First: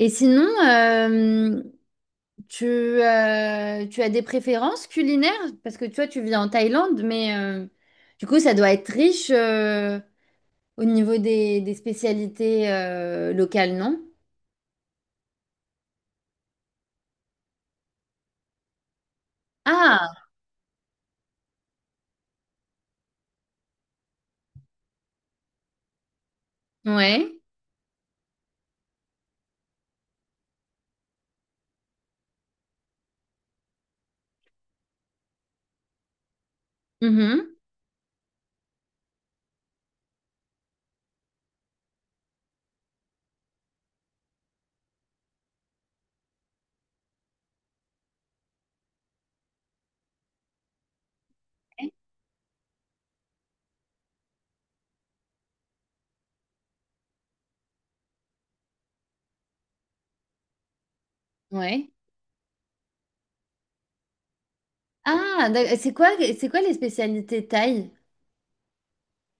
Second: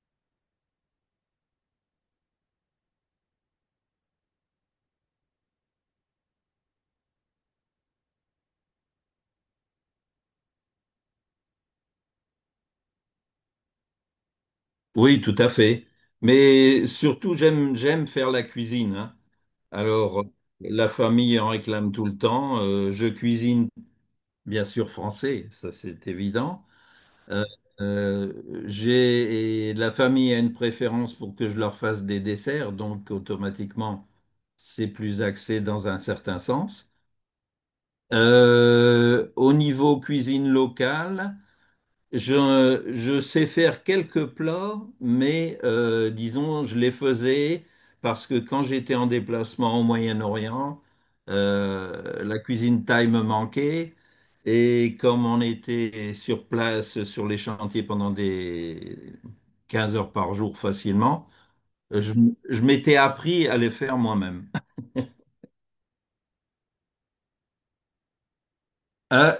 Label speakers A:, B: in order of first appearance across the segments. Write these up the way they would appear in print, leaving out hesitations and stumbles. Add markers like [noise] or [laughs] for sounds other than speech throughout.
A: Et sinon, tu as des préférences culinaires? Parce que toi, tu vis en Thaïlande, mais du coup, ça doit être riche au niveau des spécialités locales, non?
B: Oui, tout à fait. Mais surtout, j'aime faire la cuisine, hein.
A: Ah,
B: Alors, la famille en réclame tout le temps. Je cuisine bien sûr français, ça c'est évident.
A: ouais.
B: Euh, euh, j'ai et la famille a une préférence pour que je leur fasse des desserts, donc automatiquement c'est plus axé dans un certain sens.
A: Mhm.
B: Au niveau cuisine locale. Je sais faire quelques plats, mais disons, je les faisais parce que quand j'étais en déplacement au Moyen-Orient, la cuisine thaï me manquait. Et comme on était sur place, sur les chantiers pendant des 15 heures par jour facilement,
A: Ouais.
B: je, je m'étais appris à les faire moi-même.
A: C'est quoi, c'est quoi les spécialités thaï?
B: Euh,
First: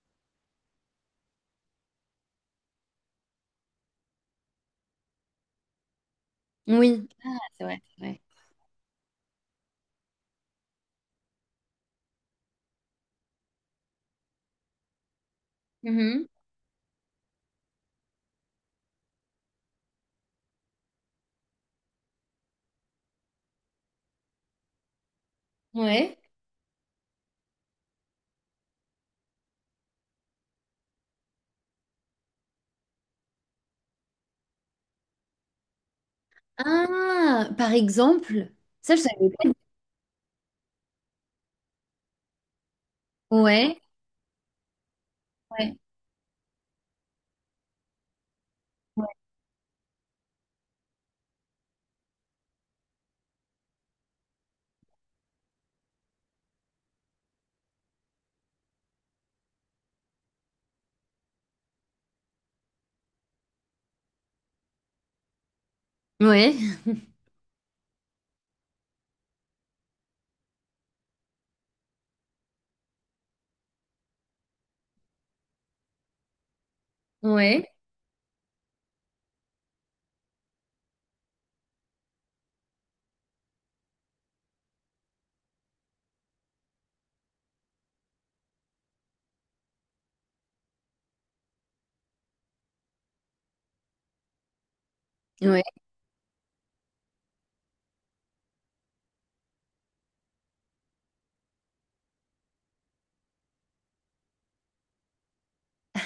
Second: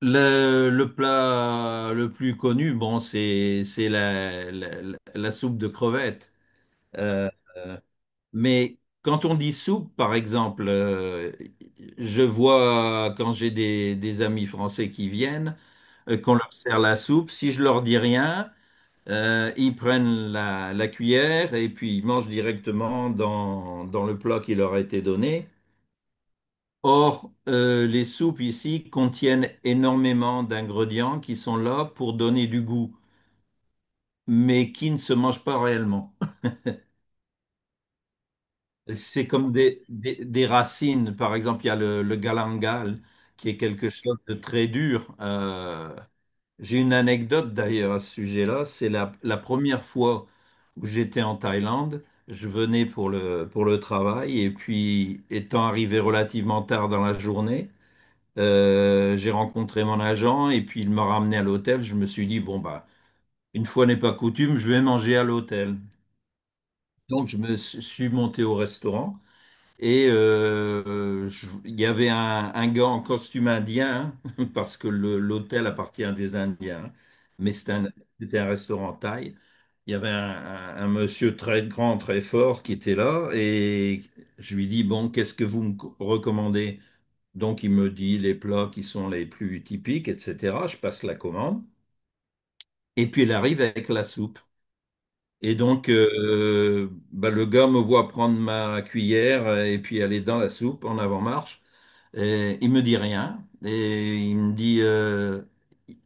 B: le plat le plus connu, bon, c'est la soupe de crevettes.
A: Oui.
B: Euh,
A: Ah, c'est vrai, c'est vrai.
B: Mais quand on dit soupe, par exemple, je vois quand j'ai des amis français qui viennent,
A: Mhm.
B: qu'on leur sert la soupe, si je leur dis rien, ils prennent la cuillère et puis ils mangent directement dans le plat qui leur a été donné.
A: Ouais.
B: Or, les soupes ici contiennent énormément d'ingrédients qui sont là pour donner du goût, mais qui ne se mangent pas réellement.
A: Ah, par exemple, ça, je
B: C'est
A: savais pas.
B: comme des racines. Par exemple, il y a le galangal, qui est
A: Ouais.
B: quelque chose de très dur.
A: Ouais.
B: J'ai une anecdote d'ailleurs à ce sujet-là. C'est
A: Ouais.
B: la première fois où j'étais en Thaïlande. Je venais pour le travail et puis, étant arrivé relativement tard dans la journée, j'ai rencontré mon agent et puis il m'a ramené à l'hôtel. Je me suis dit, bon, bah, une fois n'est pas coutume, je vais manger à l'hôtel. Donc, je me suis monté au restaurant. Il y avait un gars en costume indien, [laughs] parce que l'hôtel appartient à des Indiens, hein, mais
A: Ouais.
B: c'était un restaurant thaï. Il y avait un monsieur très grand, très fort qui était là, et je lui dis, bon, qu'est-ce que vous recommandez? Donc il me dit les plats qui sont les plus typiques, etc. Je passe la commande, et puis il arrive avec la soupe. Et
A: Ouais.
B: donc, bah, le gars me voit prendre ma cuillère et puis aller dans la soupe en avant-marche. Et il me dit rien. Et il me dit,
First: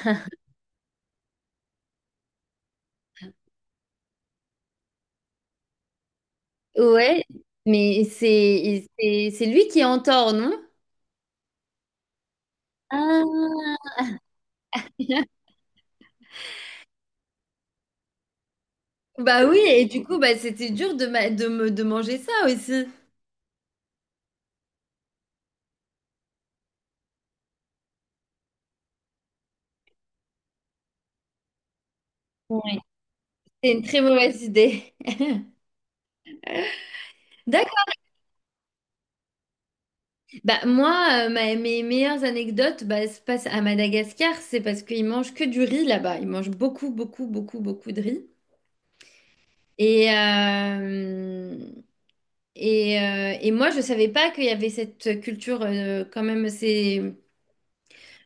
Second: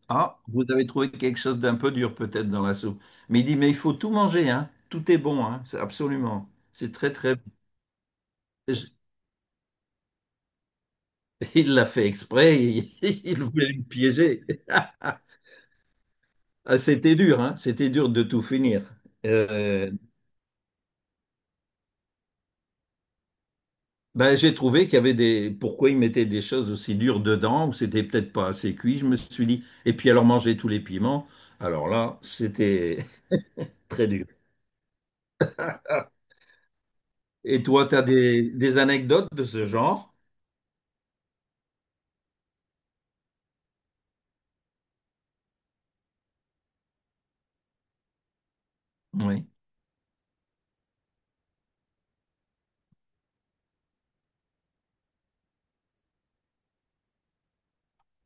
B: ah, vous avez trouvé quelque chose d'un peu dur peut-être dans la soupe. Mais il dit, mais il faut tout manger, hein. Tout est bon, hein. C'est absolument. C'est très,
A: Ouais,
B: très bon.
A: mais c'est
B: Je-
A: c'est c'est lui qui est en tort, non?
B: [laughs] Il l'a fait exprès. Il, [laughs] il voulait me
A: Ah.
B: piéger. [laughs]
A: [laughs]
B: Ah, c'était dur, hein. C'était dur de tout finir.
A: Bah oui, et
B: Euh,
A: du coup, bah c'était dur de, ma- de me de manger ça aussi.
B: Ben, j'ai trouvé qu'il y avait des... Pourquoi ils mettaient des choses aussi dures dedans, ou c'était peut-être pas assez cuit, je me suis dit. Et puis alors manger tous les piments, alors là,
A: Ouais.
B: c'était
A: C'est une
B: [laughs]
A: très
B: très dur.
A: mauvaise idée.
B: Ah.
A: [laughs]
B: Et toi,
A: D'accord.
B: tu as des... anecdotes de ce genre?
A: Bah moi, mes meilleures anecdotes, bah, se passent à Madagascar, c'est parce qu'ils mangent que du riz là-bas. Ils mangent beaucoup, beaucoup, beaucoup, beaucoup de riz.
B: Oui.
A: Et euh, et moi, je savais pas qu'il y avait cette culture quand même.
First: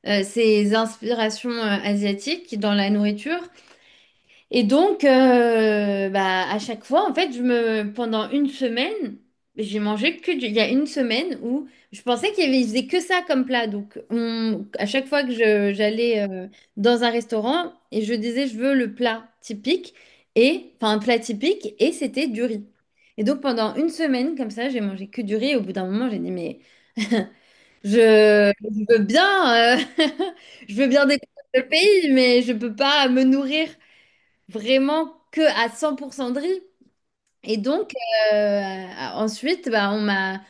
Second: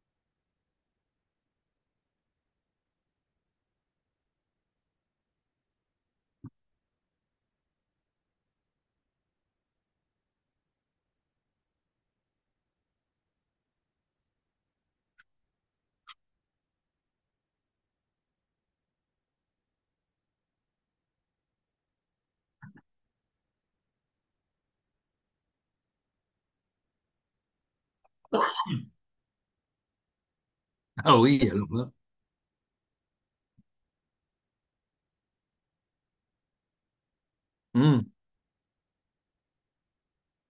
A: Ces inspirations asiatiques dans la nourriture. Et donc, bah, à chaque fois, en fait, pendant une semaine, j'ai mangé que du... Il y a une semaine où je pensais qu'il y avait, ils faisaient que ça comme plat. À chaque fois j'allais dans un restaurant et je disais, je veux le plat typique, et, enfin, un plat typique, et c'était du riz. Et donc, pendant une semaine, comme ça, j'ai mangé que du riz. Et au bout d'un moment, j'ai dit, mais... Je veux bien, [laughs] je veux bien
B: Ah
A: découvrir
B: oui,
A: le
B: alors là.
A: pays, mais je peux pas me nourrir vraiment que à 100% de riz. Et donc,
B: Hmm.
A: euh, ensuite, bah,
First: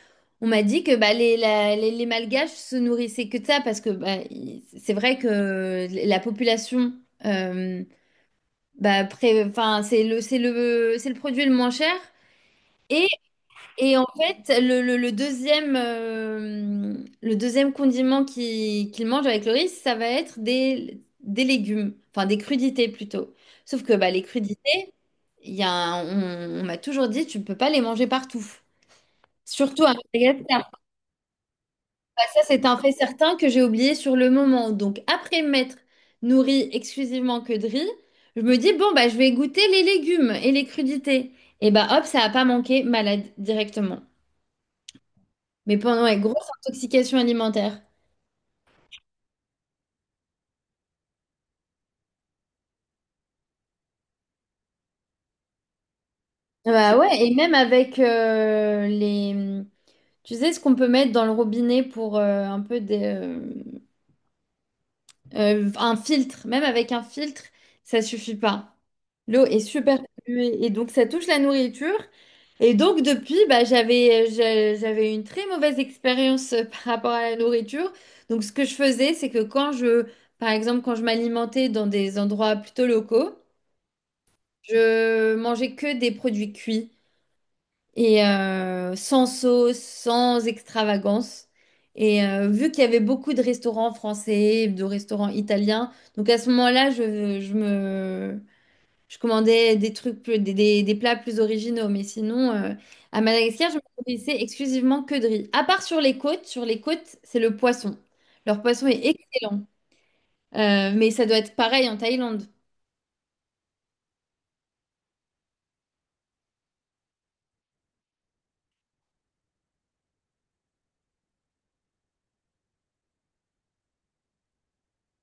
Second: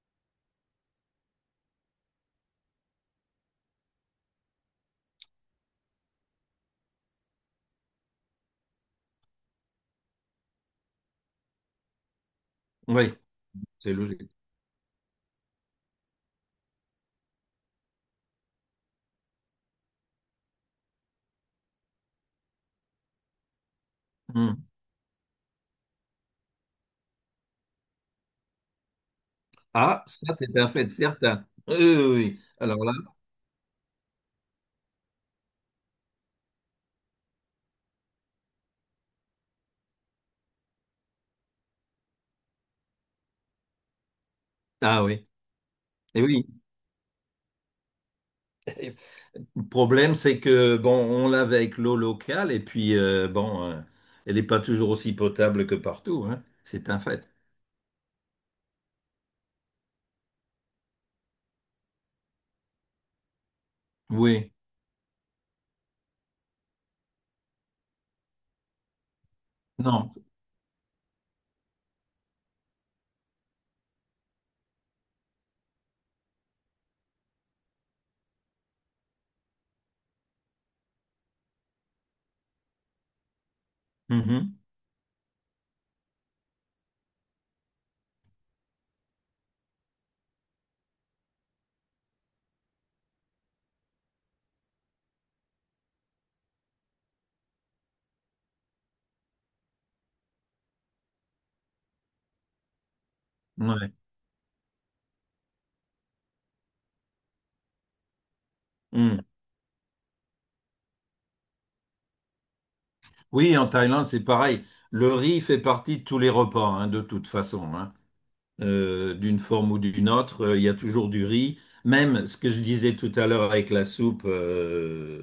A: on m'a dit que bah, les Malgaches se nourrissaient que de ça, parce que bah, c'est vrai que la population, euh, bah, enfin, c'est le produit le moins cher.
B: Oui, c'est
A: Et en
B: logique.
A: fait, le deuxième condiment qu'il mange avec le riz, ça va être des légumes, enfin des crudités plutôt. Sauf que bah, les
B: Hmm.
A: crudités, il y a un- on m'a toujours dit, tu ne peux pas les manger partout. Surtout à
B: Ah, ça, c'est un
A: Madagascar.
B: fait certain. Oui, oui,
A: Bah,
B: oui.
A: ça, c'est un
B: Alors
A: fait
B: là,
A: certain que j'ai oublié sur le moment. Donc, après m'être nourrie exclusivement que de riz, je me dis, bon, bah, je vais goûter les légumes et les crudités. Et bah, hop, ça n'a pas manqué, malade directement.
B: ah oui.
A: Mais pendant une
B: Et oui.
A: grosse intoxication alimentaire.
B: Le problème, c'est que, bon, on l'avait avec l'eau locale, et puis, bon, elle n'est pas toujours aussi potable que partout, hein. C'est
A: Bah
B: un
A: ouais,
B: fait.
A: et même avec les... Tu sais ce qu'on peut mettre dans le robinet pour un peu
B: Oui,
A: un filtre. Même avec un filtre, ça suffit pas. L'eau est super
B: non.
A: polluée et donc ça touche la nourriture. Et donc depuis, bah, j'avais une très mauvaise expérience [laughs] par rapport à la nourriture. Donc ce que je faisais, c'est que par exemple, quand je m'alimentais dans des endroits plutôt locaux,
B: Mhm.
A: je mangeais que des produits cuits et sans sauce, sans extravagance. Et vu qu'il y avait beaucoup de restaurants français, de restaurants italiens, donc à ce moment-là, je commandais des trucs plus, des plats plus originaux. Mais sinon, à Madagascar, je me
B: Ouais.
A: nourrissais exclusivement que de riz. À part sur les côtes, c'est le poisson. Leur poisson est
B: Mm.
A: excellent. Mais ça doit être pareil en Thaïlande.
B: Oui, en Thaïlande, c'est pareil. Le riz fait partie de tous les repas, hein, de toute façon, hein, d'une forme ou d'une autre. Il y a toujours du riz. Même ce que je disais tout à l'heure avec la soupe euh,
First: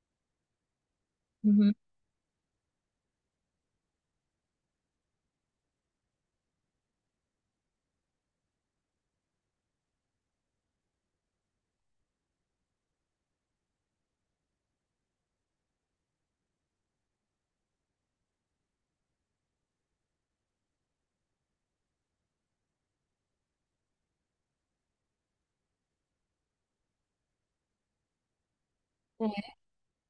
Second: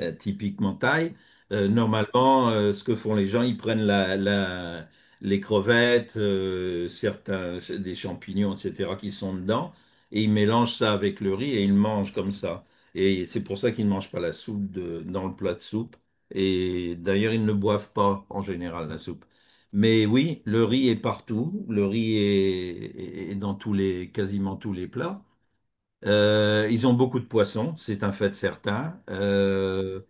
B: euh, typiquement thaï,
A: Mhm.
B: normalement, ce que font les gens, ils prennent les crevettes, certains, des champignons, etc., qui sont dedans, et ils mélangent ça avec le riz et ils le mangent comme ça. Et c'est pour ça qu'ils ne mangent pas la dans le plat de soupe. Et d'ailleurs, ils ne boivent pas en général la soupe. Mais oui, le riz est partout. Le riz est dans tous les, quasiment tous les plats. Ils ont beaucoup de poissons, c'est un fait certain. Euh,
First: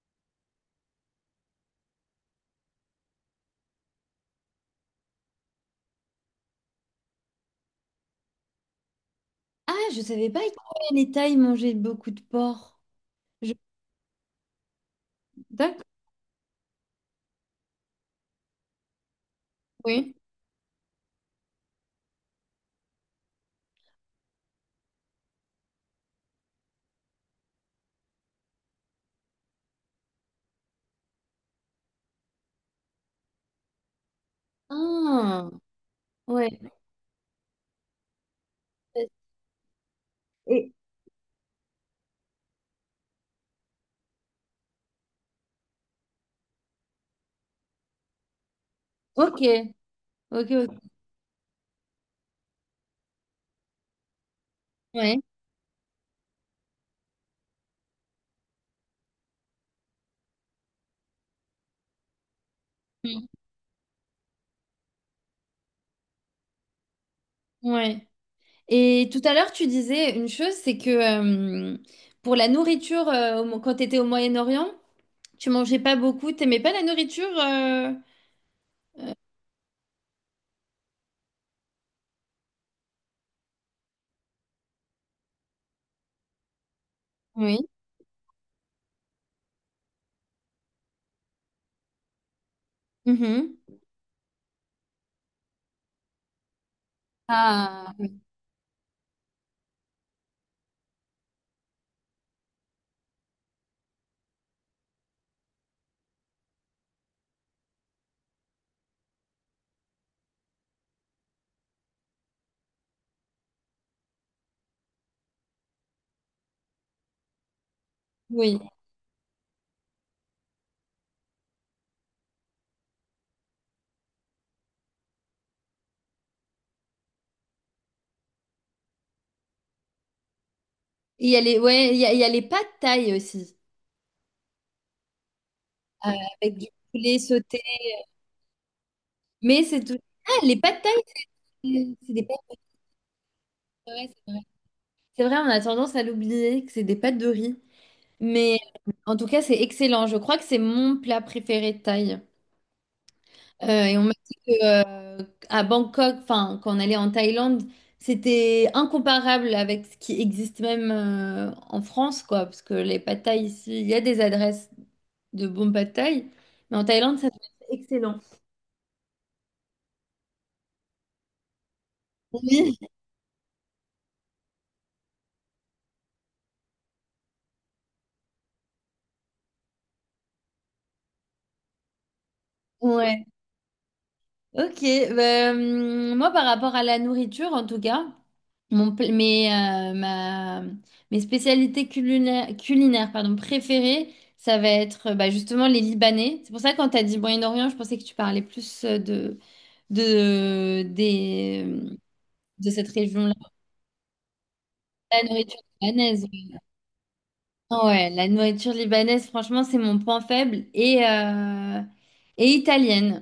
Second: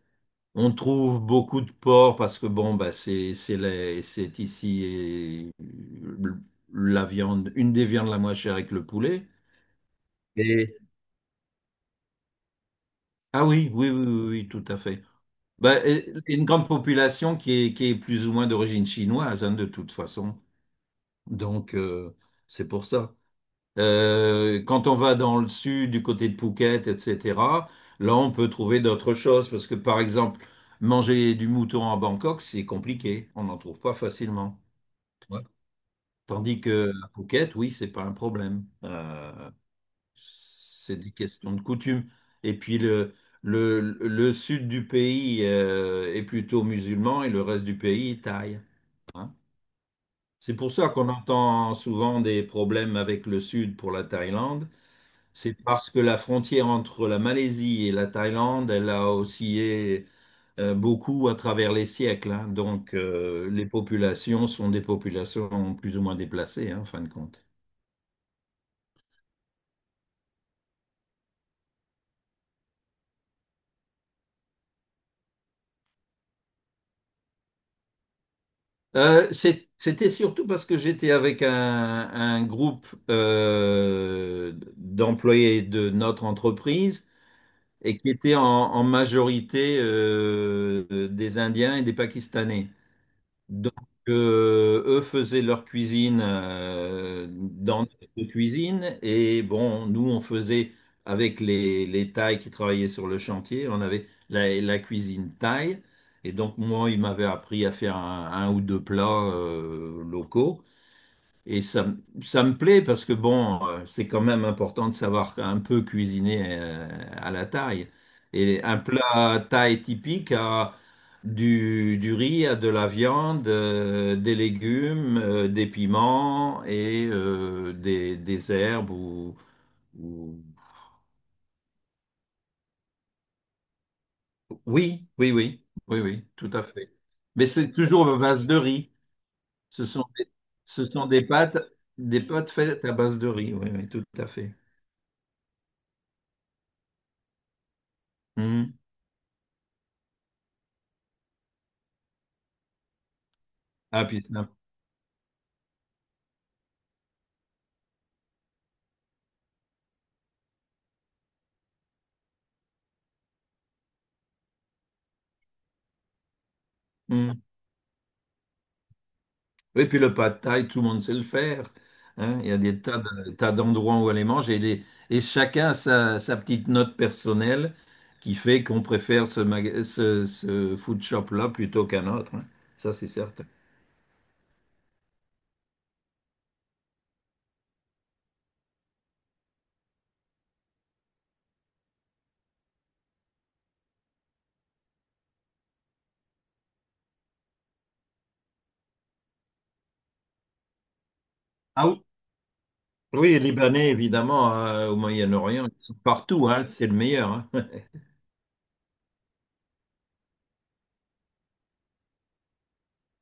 B: on trouve beaucoup de porc parce que bon, bah c'est c'est ici et la viande, une des viandes la moins chère avec le poulet.
A: Ah, je savais pas
B: Et...
A: que les Thaïs mangeaient beaucoup de porc.
B: Ah
A: Je-
B: oui, oui, oui, oui, oui, tout à fait. Bah,
A: D'accord,
B: et une grande population qui est plus ou moins d'origine chinoise, hein, de toute
A: oui.
B: façon. Donc, c'est pour ça. Quand on va dans le sud, du côté de Phuket, etc., là, on peut trouver d'autres choses. Parce que, par exemple, manger du mouton à Bangkok, c'est compliqué. On n'en trouve pas facilement. Ouais.
A: Ah, ouais.
B: Tandis que à Phuket, oui, c'est pas un problème. C'est des questions de coutume. Et puis, le sud du pays est plutôt musulman et le reste du pays est thaï, hein.
A: Ok, ok,
B: C'est pour
A: ok.
B: ça qu'on entend souvent des problèmes avec le sud pour la Thaïlande.
A: Ouais.
B: C'est parce que la frontière entre la Malaisie et la Thaïlande, elle a oscillé beaucoup à travers les siècles, hein. Donc,
A: Mm.
B: les populations sont des populations plus ou moins déplacées, hein, en fin de compte.
A: Ouais. Et tout à l'heure, tu disais une chose, c'est que euh, pour la nourriture, quand tu étais au Moyen-Orient, tu mangeais pas beaucoup, t'aimais pas la nourriture
B: C'était surtout parce que j'étais avec un groupe d'employés de notre entreprise
A: Oui.
B: et qui était en majorité des Indiens et des Pakistanais.
A: Mhm.
B: Donc, eux faisaient leur cuisine dans
A: Ah,
B: notre cuisine et bon, nous on faisait avec les Thaïs qui travaillaient sur le chantier, on avait la cuisine thaï et donc moi il m'avait appris à faire un ou deux plats locaux et ça, ça me plaît parce que bon, c'est quand même important de savoir un peu cuisiner à la taille.
A: oui.
B: Et un plat thaï typique a du riz, a de la viande, des légumes, des piments et des herbes ou.
A: Il y a les, ouais, il y a les pâtes thaï aussi,
B: Oui, oui, oui, oui,
A: euh,
B: oui, tout
A: avec
B: à
A: du
B: fait.
A: poulet
B: Mais
A: sauté.
B: c'est toujours à base de riz.
A: Mais c'est
B: Ce
A: tout.
B: sont des,
A: Ah, les pâtes
B: ce
A: thaï,
B: sont
A: c'est
B: des
A: des
B: pâtes
A: pâtes.
B: faites à base de riz, oui, oui, tout
A: Ouais,
B: à fait.
A: c'est vrai, on a tendance à l'oublier, que c'est des pâtes de riz. Mais
B: Mhm.
A: en tout cas, c'est excellent. Je crois que c'est mon plat préféré de Thaï. Et on
B: Ah,
A: m'a
B: puis c'est.
A: dit que, à Bangkok, enfin, quand on allait en Thaïlande, c'était incomparable avec ce qui existe même en France, quoi. Parce que les pâtes thaï ici, il y a des adresses de bons pâtes thaï, mais en Thaïlande, ça
B: Mm.
A: doit être excellent.
B: Et puis le pad thaï, tout le monde sait le faire, hein. Il y a
A: Oui,
B: des tas d'endroits où aller manger. Et, et chacun a sa petite note personnelle qui fait qu'on préfère ce food shop-là plutôt qu'un autre, hein. Ça, c'est
A: ouais.
B: certain.
A: Ok, ben, moi par rapport à la nourriture en tout cas, mon, pl- mes, ma- mes spécialités culinaires, culinaires pardon, préférées, ça va être bah, justement les Libanais. C'est pour ça que quand tu as dit Moyen-Orient, je pensais que tu parlais plus de, des,
B: Ah oui,
A: de cette
B: oui,
A: région-là,
B: les Libanais, évidemment, au
A: la nourriture
B: Moyen-Orient, ils sont
A: libanaise.
B: partout, hein. C'est le meilleur, hein. [laughs]
A: Ah ouais, la nourriture libanaise, franchement, c'est mon point faible et italienne.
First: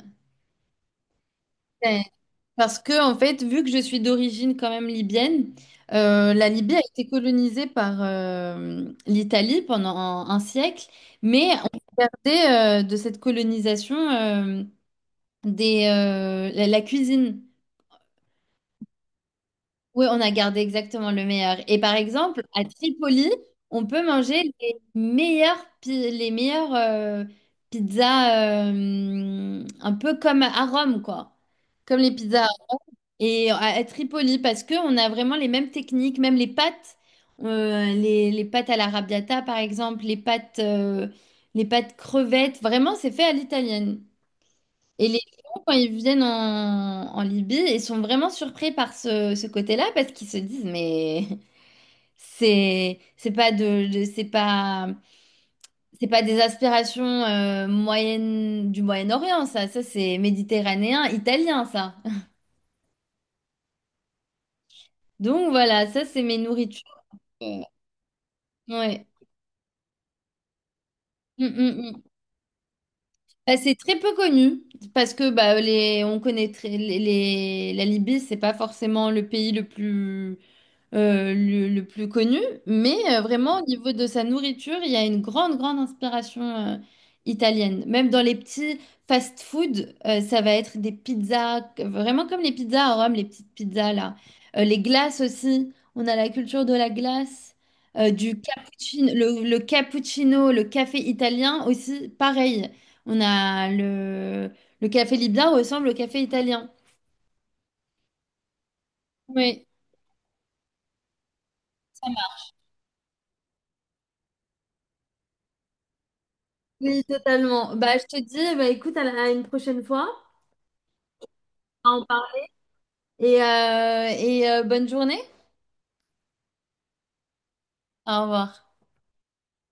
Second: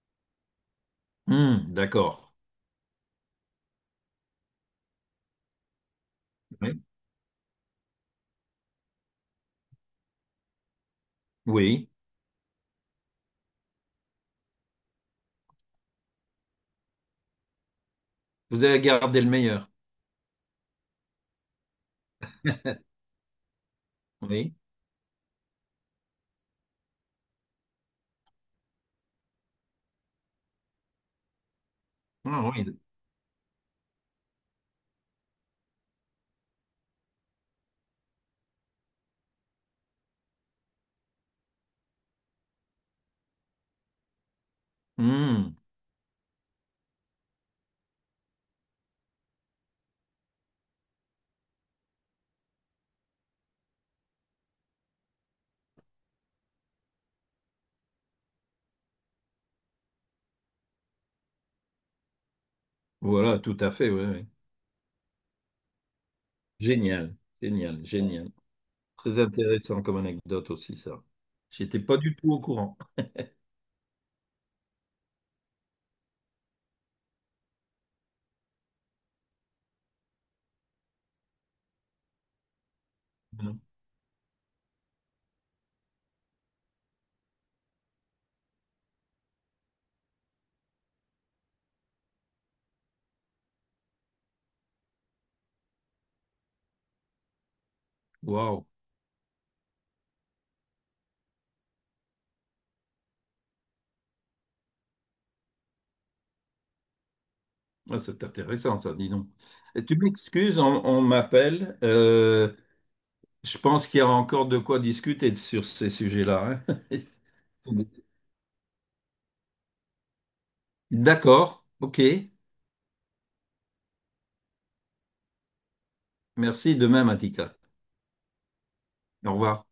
B: D'accord.
A: Parce que, en fait, vu que je suis d'origine quand même libyenne, la Libye a
B: Oui.
A: été colonisée par l'Italie pendant un siècle, mais on
B: Oui.
A: gardait de cette colonisation la cuisine.
B: Vous avez gardé le meilleur.
A: Oui, on a gardé exactement le meilleur. Et par exemple, à Tripoli, on peut manger
B: Oui.
A: les meilleures, les meilleures pizzas, un peu comme à Rome, quoi. Comme les pizzas.
B: Ah, oui.
A: Et à Tripoli, parce qu'on a vraiment les mêmes techniques, même les pâtes, les pâtes à l'arrabbiata par exemple, les pâtes crevettes, vraiment c'est fait à l'italienne. Et les
B: Hum,
A: gens, quand ils viennent en Libye, ils sont vraiment surpris par ce côté-là parce qu'ils se disent, mais [laughs] c'est pas, c'est pas des aspirations moyennes du Moyen-Orient, ça c'est méditerranéen, italien, ça. [laughs]
B: voilà, tout à fait, oui, oui.
A: Donc voilà, ça c'est mes nourritures.
B: Génial.
A: Euh,
B: Génial. Génial.
A: ouais.
B: Très intéressant comme anecdote aussi, ça.
A: Mm, mm,
B: J'étais pas
A: mm.
B: du tout au courant.
A: Bah, c'est très peu connu parce que bah, on connaît très- la Libye, c'est pas forcément le pays le plus le plus connu, mais vraiment au niveau de sa nourriture, il y a une grande, grande inspiration italienne. Même dans les petits fast-food, ça va être des pizzas, que- vraiment comme les pizzas à Rome, les petites pizzas là. Les glaces aussi, on a la culture de la glace, du
B: Waouh.
A: cappuccino, le cappuccino, le café italien aussi, pareil. On a le café libyen ressemble au café italien.
B: Ah, c'est intéressant, ça, dis donc.
A: Oui.
B: Et tu m'excuses, on m'appelle. Je pense qu'il y a encore de quoi discuter sur ces sujets-là, hein.
A: Oui, totalement. Bah,
B: [laughs]
A: je te dis, bah, écoute, à une prochaine fois.
B: D'accord, ok.
A: On parle. Et bonne journée.
B: Merci, de même, Atika.
A: Au revoir.
B: Au revoir.